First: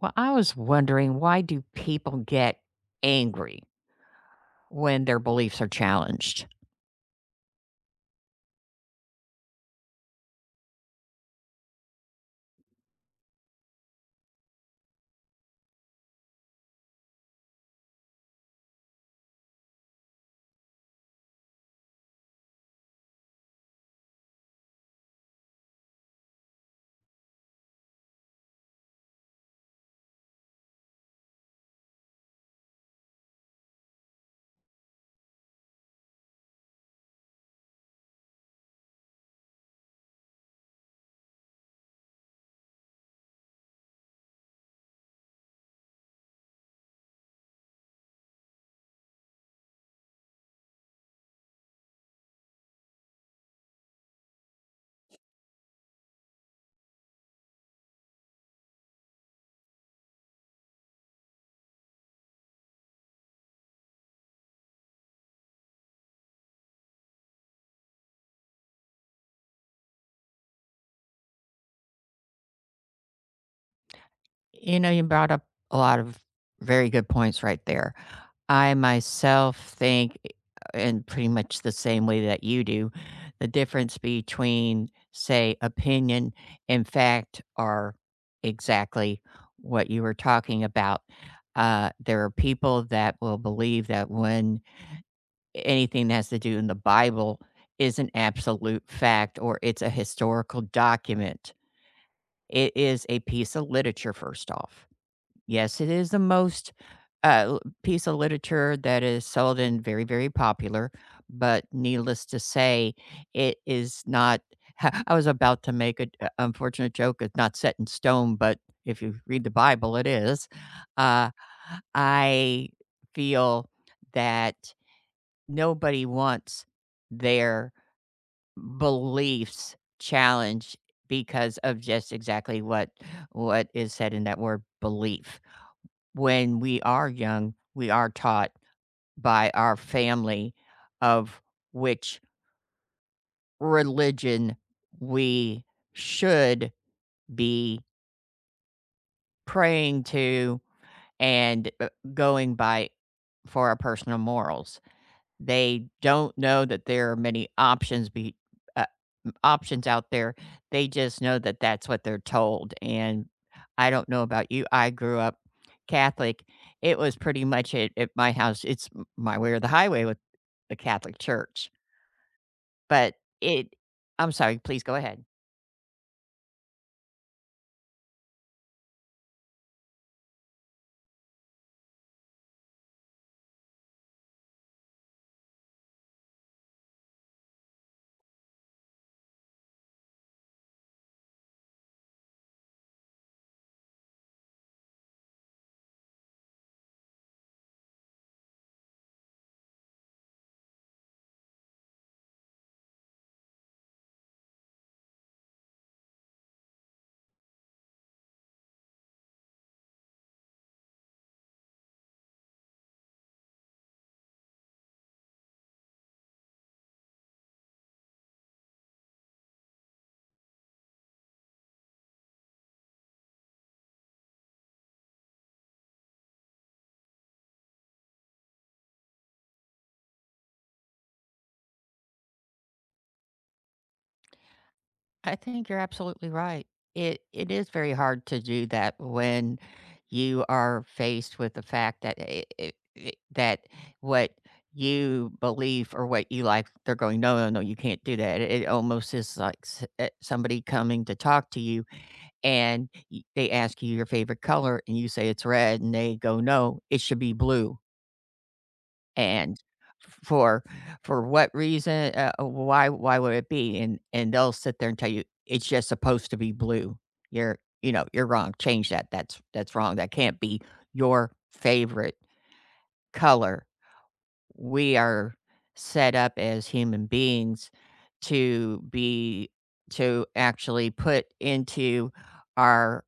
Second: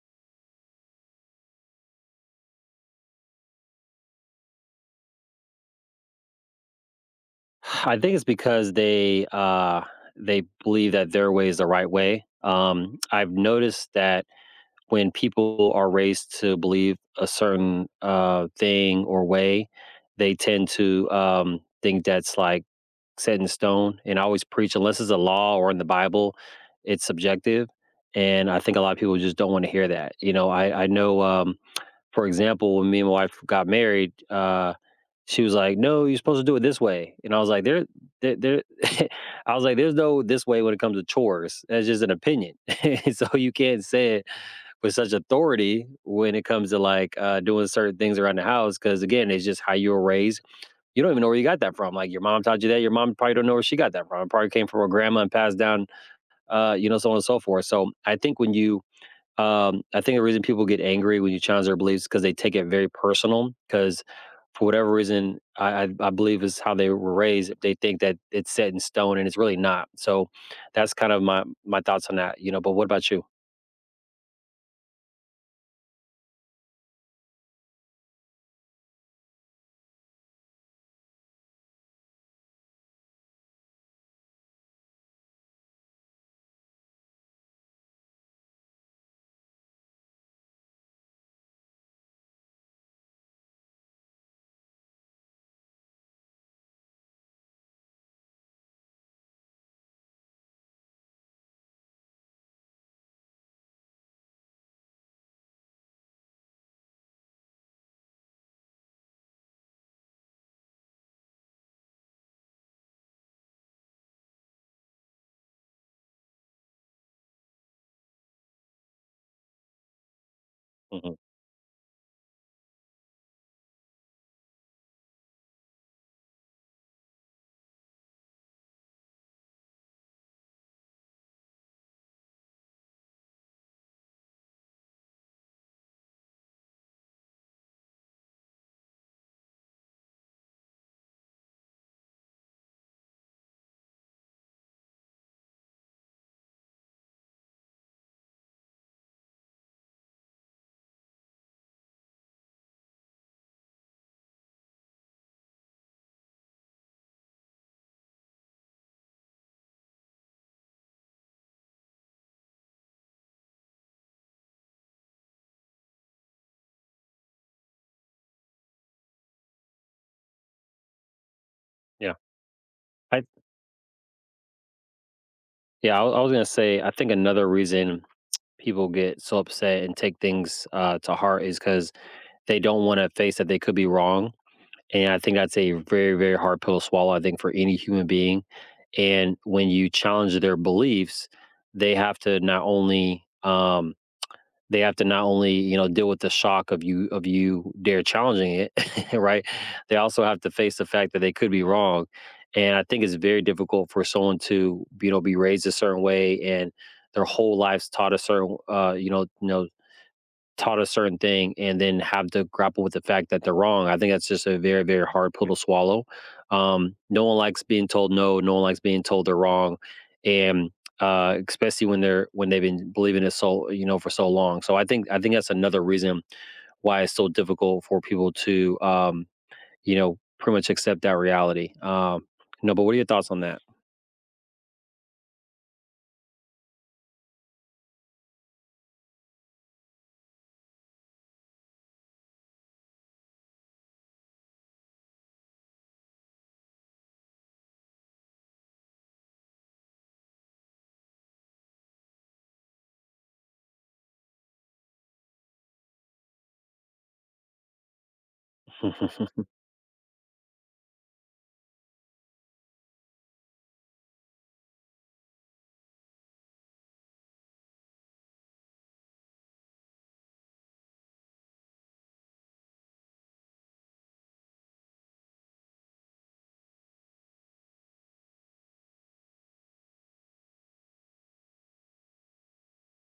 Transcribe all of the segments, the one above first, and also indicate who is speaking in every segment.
Speaker 1: Well, I was wondering, why do people get angry when their beliefs are challenged?
Speaker 2: I think it's because they believe that their way is the right way. I've noticed that when people are raised to believe a certain thing or way, they tend to think that's like set in stone. And I always preach, unless it's a law or in the Bible, it's subjective. And I think a lot of people just don't want to hear that. You know, I know, for example, when me and my wife got married. She was like, "No, you're supposed to do it this way," and I was like, "There, there, there." I was like, "There's no this way when it comes to chores. That's just an opinion." And so you can't say it with such authority when it comes to like doing certain things around the house. Because again, it's just how you were raised. You don't even know where you got that from. Like your mom taught you that. Your mom probably don't know where she got that from. It probably came from her grandma and passed down, you know, so on and so forth. So I think the reason people get angry when you challenge their beliefs is because they take it very personal. Because for whatever reason, I believe is how they were raised, they think that it's set in stone and it's really not. So, that's kind of my thoughts on that, you know, but what about you?
Speaker 1: You know, you brought up a lot of very good points right there. I myself think, in pretty much the same way that you do, the difference between, say, opinion and fact are exactly what you were talking about. There are people that will believe that when anything that has to do in the Bible is an absolute fact or it's a historical document, it is a piece of literature. First off, yes, it is the most piece of literature that is seldom very, very popular. But needless to say, it is not. I was about to make an unfortunate joke. It's not set in stone, but if you read the Bible, it is.
Speaker 2: Mhm.
Speaker 1: Uh, I feel that nobody wants their beliefs challenged because of just exactly what is said in that word belief. When we are young, we are taught by our family of which religion we should be praying to and going by for our personal morals. They don't know that there are many options be uh, m options out there. They just know that that's what they're told, and I don't know about you, I grew up Catholic. It was pretty much it at my house. It's m my way or the highway with the Catholic Church,
Speaker 2: Yeah.
Speaker 1: but
Speaker 2: I
Speaker 1: it I'm sorry, please go ahead.
Speaker 2: I was gonna say, I think another reason people get so upset and take things, to heart is because they don't wanna face that they could be wrong. And I think that's a very, very hard pill to swallow, I think, for any human being. And when you challenge their beliefs, they have to not only um they have to not only, you know, deal with the shock of you dare challenging it, right? They also have to face the fact that they could be wrong. And I think it's very difficult for someone to, you know, be raised a certain way and their whole lives taught a certain taught a certain thing and then have to grapple with the fact that they're wrong. I think that's just a very, very hard pill to swallow. No one likes being told no. No one likes being told they're wrong, and especially when they've been believing it so you know for so long. So I think that's another reason why it's so difficult for people to you know pretty much accept that reality. No, but what are your thoughts on that?
Speaker 1: I think you're absolutely right. It is very hard to do that when you are faced with the fact that I that what you believe or what you like, they're going, no, no, no, you can't do that. It almost is like somebody coming to talk to you and they ask you your favorite color and you say it's red and they go, no, it should be blue. And f for what reason? Why would it be? And they'll sit there and tell you, "It's just supposed to be blue. You're you know, you're wrong. Change that. That's wrong. That can't be your favorite color." We are set up as human beings to be to actually put into our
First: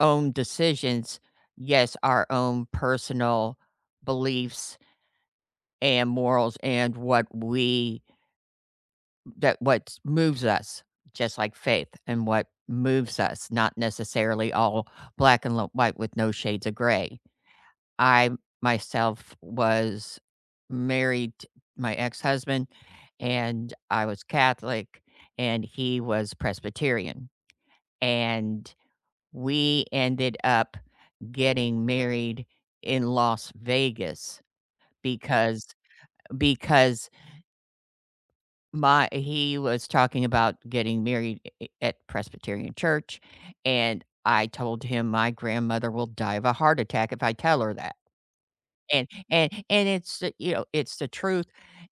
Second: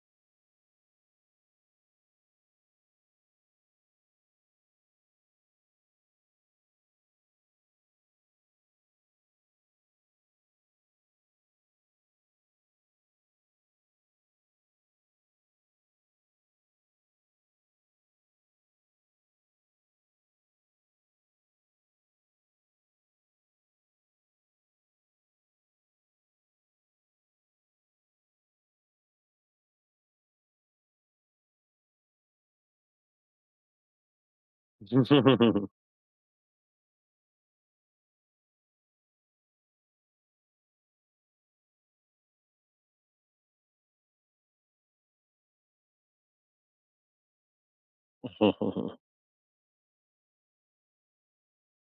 Speaker 1: own decisions, yes, our own personal beliefs and morals and what we that what moves us, just like faith, and what moves us, not necessarily all black and white with no shades of gray. I myself was married t- my ex-husband, and I was Catholic and he was Presbyterian, and we ended up getting married in Las Vegas. Because because My, he was talking about getting married I at Presbyterian church, and I told him, "My grandmother will die of a heart attack if I tell her that." And it's the, you know, it's the truth,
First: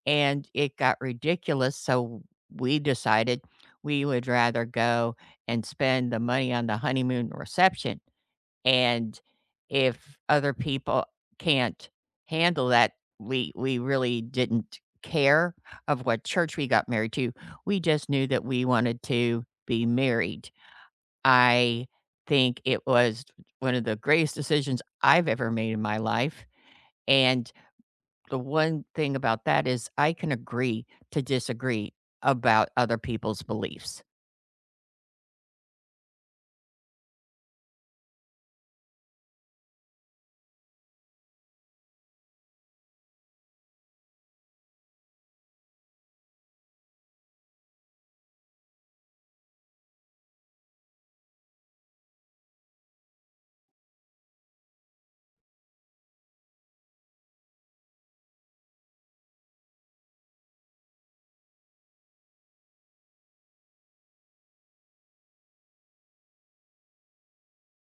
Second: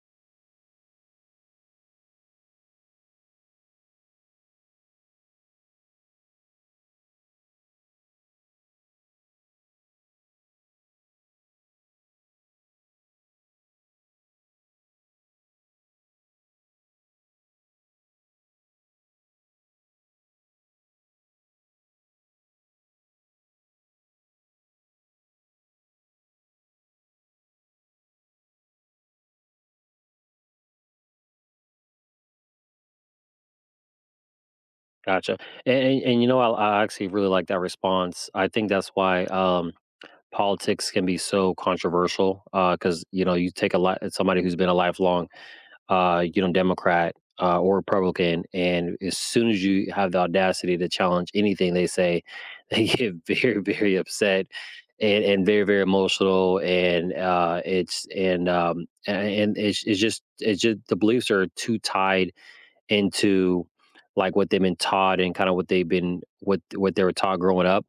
Speaker 1: and it got ridiculous, so we decided we would rather go and spend the money on the honeymoon reception, and if other people can't handle that, we really didn't care of what church we got married to. We just knew that we wanted to be married. I think it was one of the greatest decisions I've ever made in my life. And the one thing about that is I can agree to disagree about other people's beliefs.
Speaker 2: Gotcha. And you know I actually really like that response. I think that's why. Politics can be so controversial because you know you take a lot somebody who's been a lifelong you know Democrat or Republican, and as soon as you have the audacity to challenge anything they say, they get very very upset. And very very emotional and it's, it's just the beliefs are too tied into like what they've been taught and kind of what they've been what they were taught growing up.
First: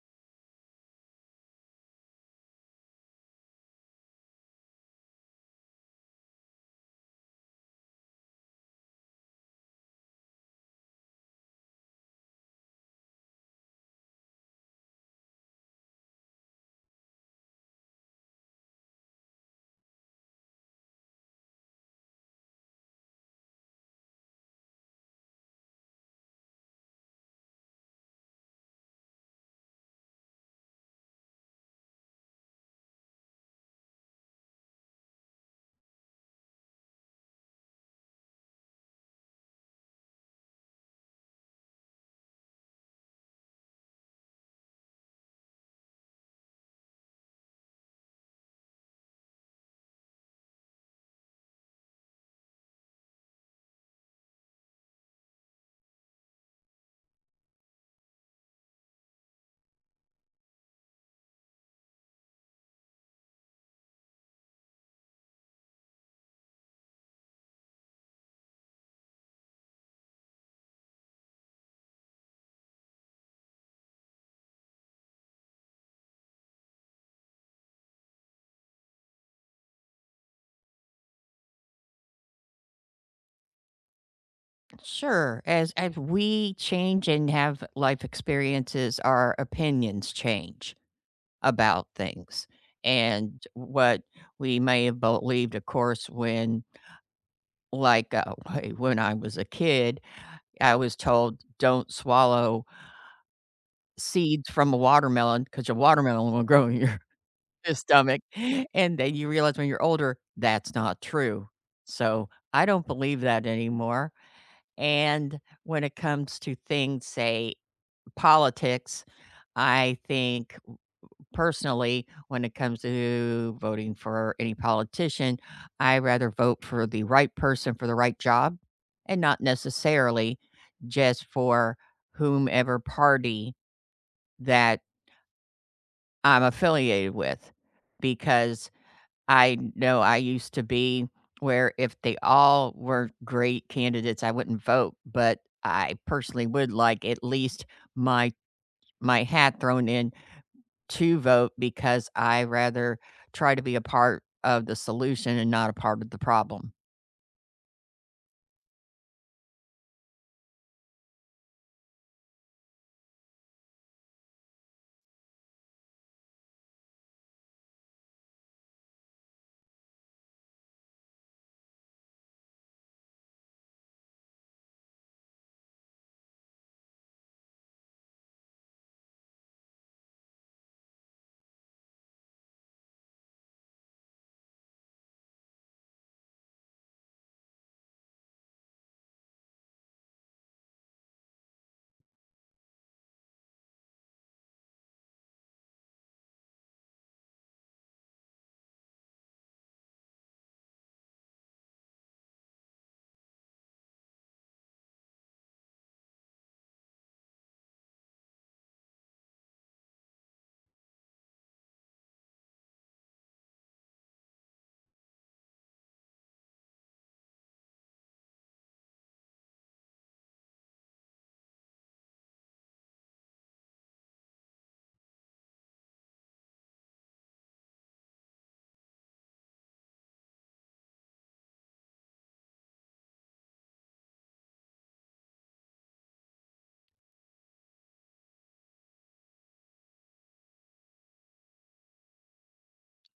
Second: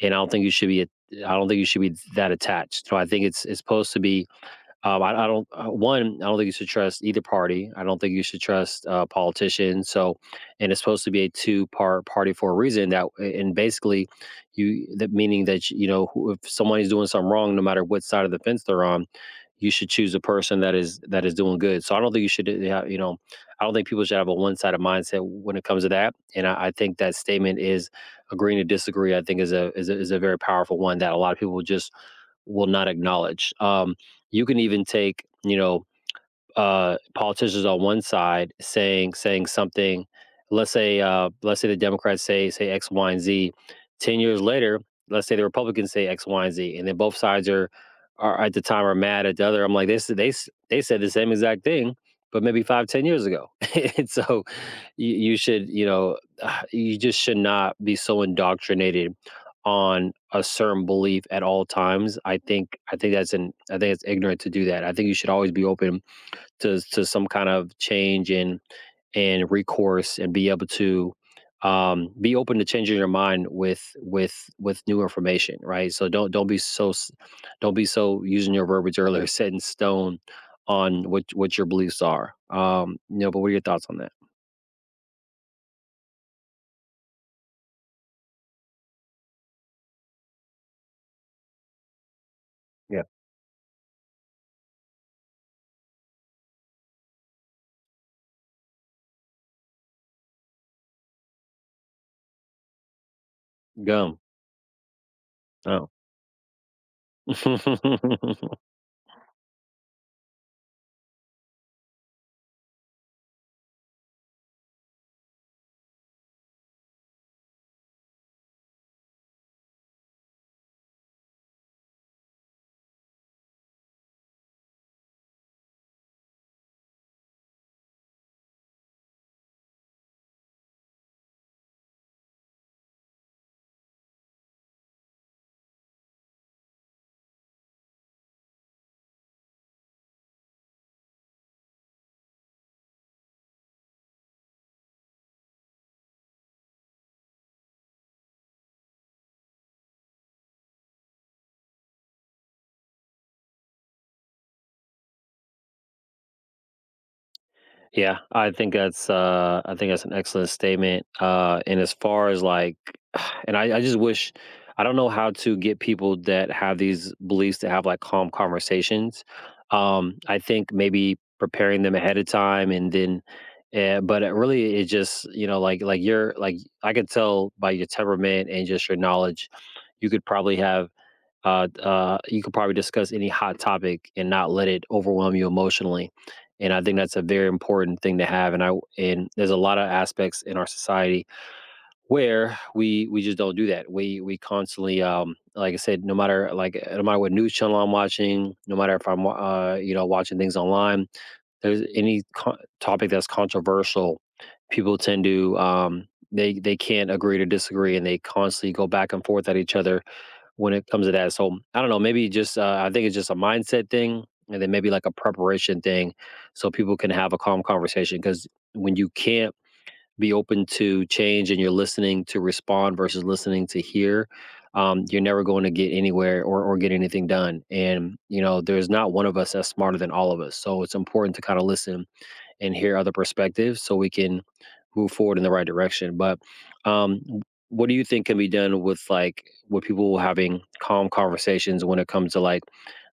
Speaker 2: And I don't think you should I don't think you should be that attached. So I think it's supposed to be. I don't. One, I don't think you should trust either party. I don't think you should trust politicians. So, and it's supposed to be a two-part party for a reason. That and basically, you that meaning that you know if someone is doing something wrong, no matter what side of the fence they're on, you should choose a person that is doing good. So I don't think you should, yeah, you know, I don't think people should have a one sided mindset when it comes to that. And I think that statement is agreeing to disagree. I think is a very powerful one that a lot of people just will not acknowledge. You can even take you know politicians on one side saying something. Let's say the Democrats say X, Y, and Z. 10 years later, let's say the Republicans say X, Y, and Z, and then both sides are at the time are mad at the other. I'm like they said the same exact thing, but maybe 5 10 years ago. And so you should you know you just should not be so indoctrinated on a certain belief at all times. I think that's an I think it's ignorant to do that. I think you should always be open to some kind of change and recourse and be able to be open to changing your mind with new information, right? So don't be so using your verbiage earlier, set in stone on what your beliefs are. You know, but what are your thoughts on that?
Speaker 1: Sure. As we change and have life experiences, our opinions change about things.
Speaker 2: Yeah,
Speaker 1: And what we may have believed, of course, when like uh, when I was a kid, I was told don't swallow
Speaker 2: gum.
Speaker 1: seeds from a watermelon because your
Speaker 2: Oh,
Speaker 1: watermelon will grow in your, your stomach. And then you realize when you're older, that's not true. So I don't believe that anymore. And when it comes to things, say politics. I think personally, when it comes to voting for any politician, I rather vote for the right person for the right job and not necessarily just for whomever party that I'm affiliated with. Because I know I used to be, where if they all were great candidates, I wouldn't vote. But I personally would like at least my my hat thrown in to vote, because I rather try to be a part of the solution and not a part of the problem.
Speaker 2: Yeah, I think that's I think that's an excellent statement. Uh, and as far as like and I just wish I don't know how to get people that have these beliefs to have like calm conversations. Um, I think maybe preparing them ahead of time and then but it really it just you know like you're like I could tell by your temperament and just your knowledge you could probably have you could probably discuss any hot topic and not let it overwhelm you emotionally. And I think that's a very important thing to have. And I and there's a lot of aspects in our society where we just don't do that. We constantly like I said, no matter like no matter what news channel I'm watching, no matter if I'm you know watching things online, there's any topic that's controversial, people tend to they can't agree to disagree and they constantly go back and forth at each other when it comes to that. So I don't know, maybe just I think it's just a mindset thing, and then maybe like a preparation thing, so people can have a calm conversation. Because when you can't be open to change and you're listening to respond versus listening to hear, you're never going to get anywhere or get anything done. And you know, there's not one of us that's smarter than all of us. So it's important to kind of listen and hear other perspectives so we can move forward in the right direction. But um, w- what do you think can be done with like with people having calm conversations when it comes to like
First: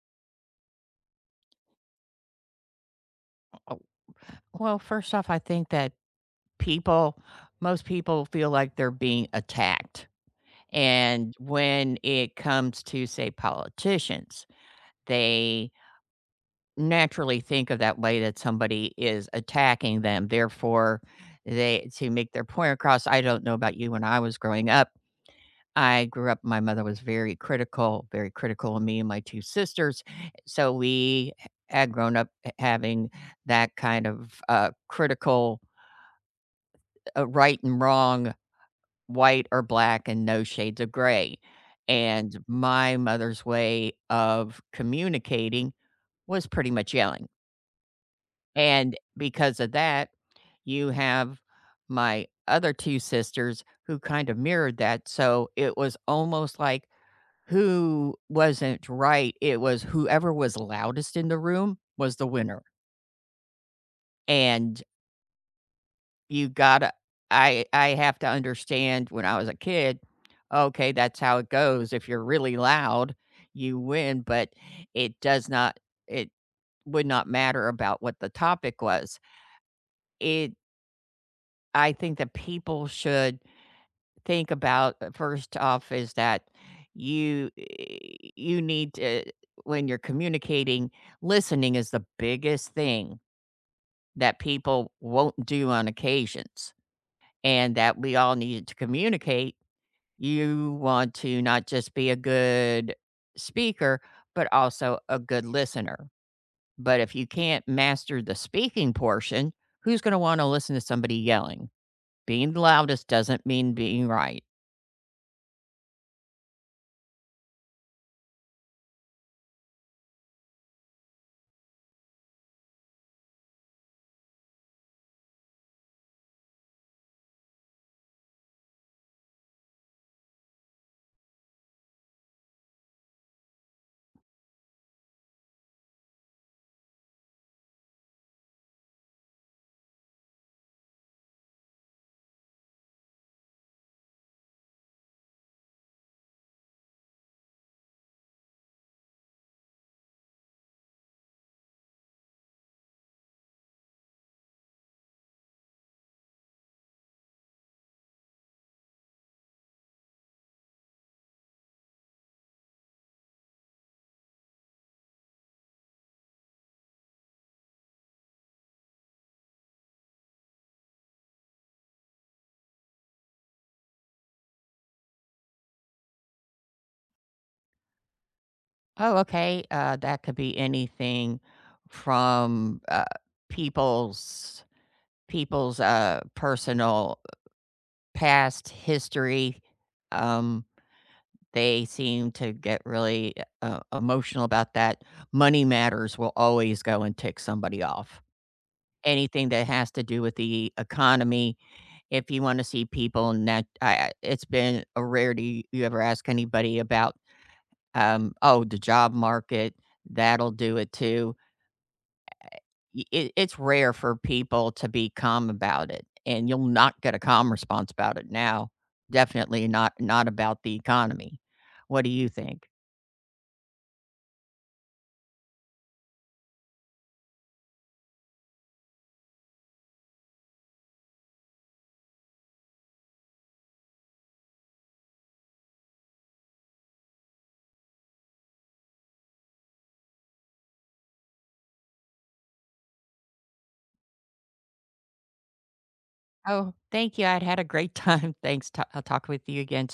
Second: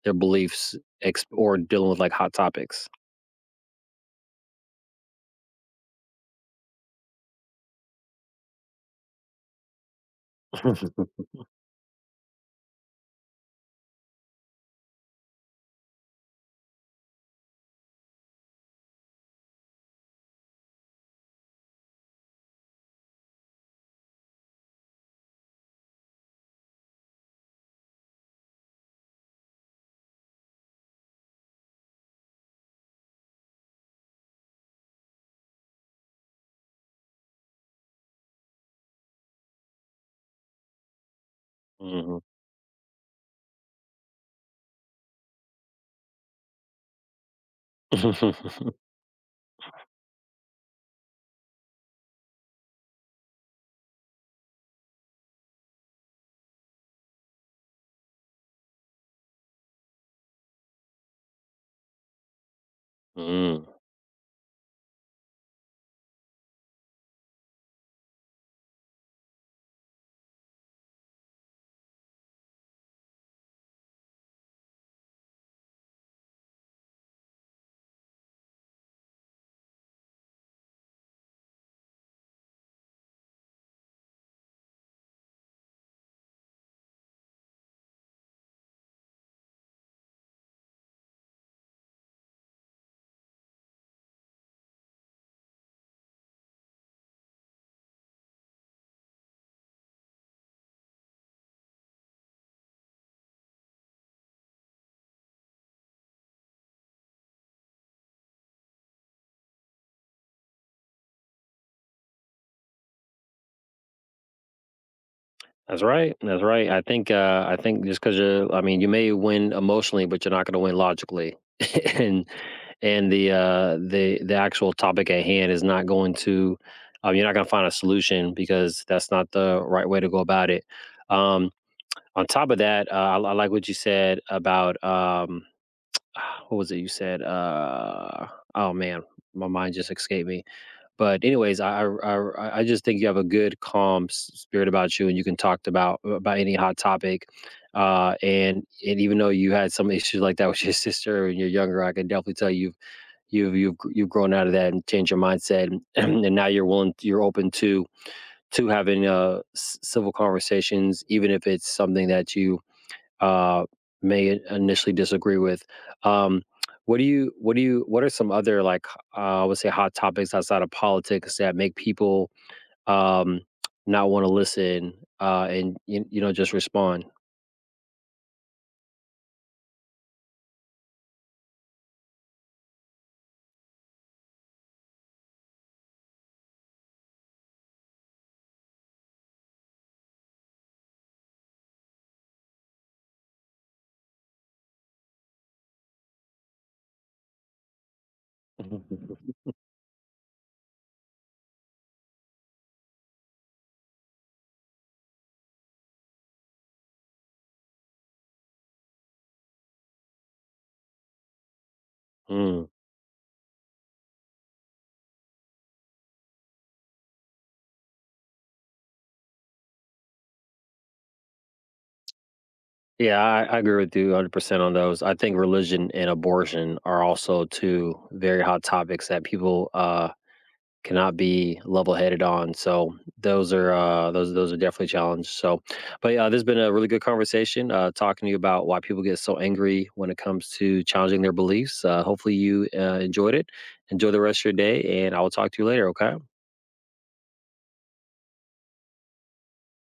Speaker 2: their beliefs or dealing with like hot topics?
Speaker 1: Oh, well, first off, I think that people, most people feel like they're being attacked. And when it comes to, say, politicians, they naturally think of that way, that somebody is attacking them. Therefore, they to make their point across. I don't know about you, when I was growing up, I grew up, my mother was very critical of me and my two sisters, so we h had grown up h having that kind of, critical, right and wrong, white or black, and no shades of gray,
Speaker 2: Mhm.
Speaker 1: and my mother's way of communicating was pretty much yelling, and because of that, you have my other two sisters who kind of mirrored that, so it was almost like, who wasn't right, it was whoever was loudest in the room was the winner,
Speaker 2: Mm.
Speaker 1: and you gotta, I have to understand, when I was a kid, okay, that's how it goes. If you're really loud, you win, but it does not, it would not matter about what the topic was. It I think that people should think about, first off, is that you you need to, when you're communicating, listening is the biggest thing that people won't do on occasions, and that we all need to communicate. You want to not just be a good speaker, but also a good listener. But if you can't master the speaking portion, who's going to want to listen to somebody yelling? Being the loudest doesn't mean being right.
Speaker 2: That's right. That's right. I think I think just cuz you I mean you may win emotionally but you're not going to win logically. and and the actual topic at hand is not going to you're not going to find a solution because that's not the right way to go about it. Um on top of that, I like what you said about what was it you said oh man, my mind just escaped me but anyways, I just think you have a good, calm s spirit about you, and you can talk about any hot topic. And even though you had some issues like that with your sister when you're younger, I can definitely tell you've grown out of that and changed your mindset, and and now you're open to having, c civil conversations, even if it's something that you uh, may initially disagree with. Um, what do you what do you what are some other like I would say hot topics outside of politics that make people um, not want to listen and you know just respond?
Speaker 1: Oh, okay. That could be anything from people's people's personal past history. Um, they seem to get really emotional about that. Money matters will always go and tick somebody off. Anything that has to do with the economy, if you want to see people, and that it's been a rarity you ever ask anybody about. Oh, the job market, that'll do it too.
Speaker 2: Mm.
Speaker 1: It's rare for people to be calm about it, and you'll not get a calm response about it. Now, definitely not about the economy. What do you think?
Speaker 2: Yeah, I agree with you 100% on those. I think religion and abortion are also two very hot topics that people cannot be level-headed on. So those are those are definitely challenges. So, but yeah, this has been a really good conversation talking to you about why people get so angry when it comes to challenging their beliefs. Hopefully, you enjoyed it. Enjoy the rest of your day, and I will talk to you later. Okay.
Speaker 1: Oh, thank you, I'd had a great time. Thanks, I'll talk with you again.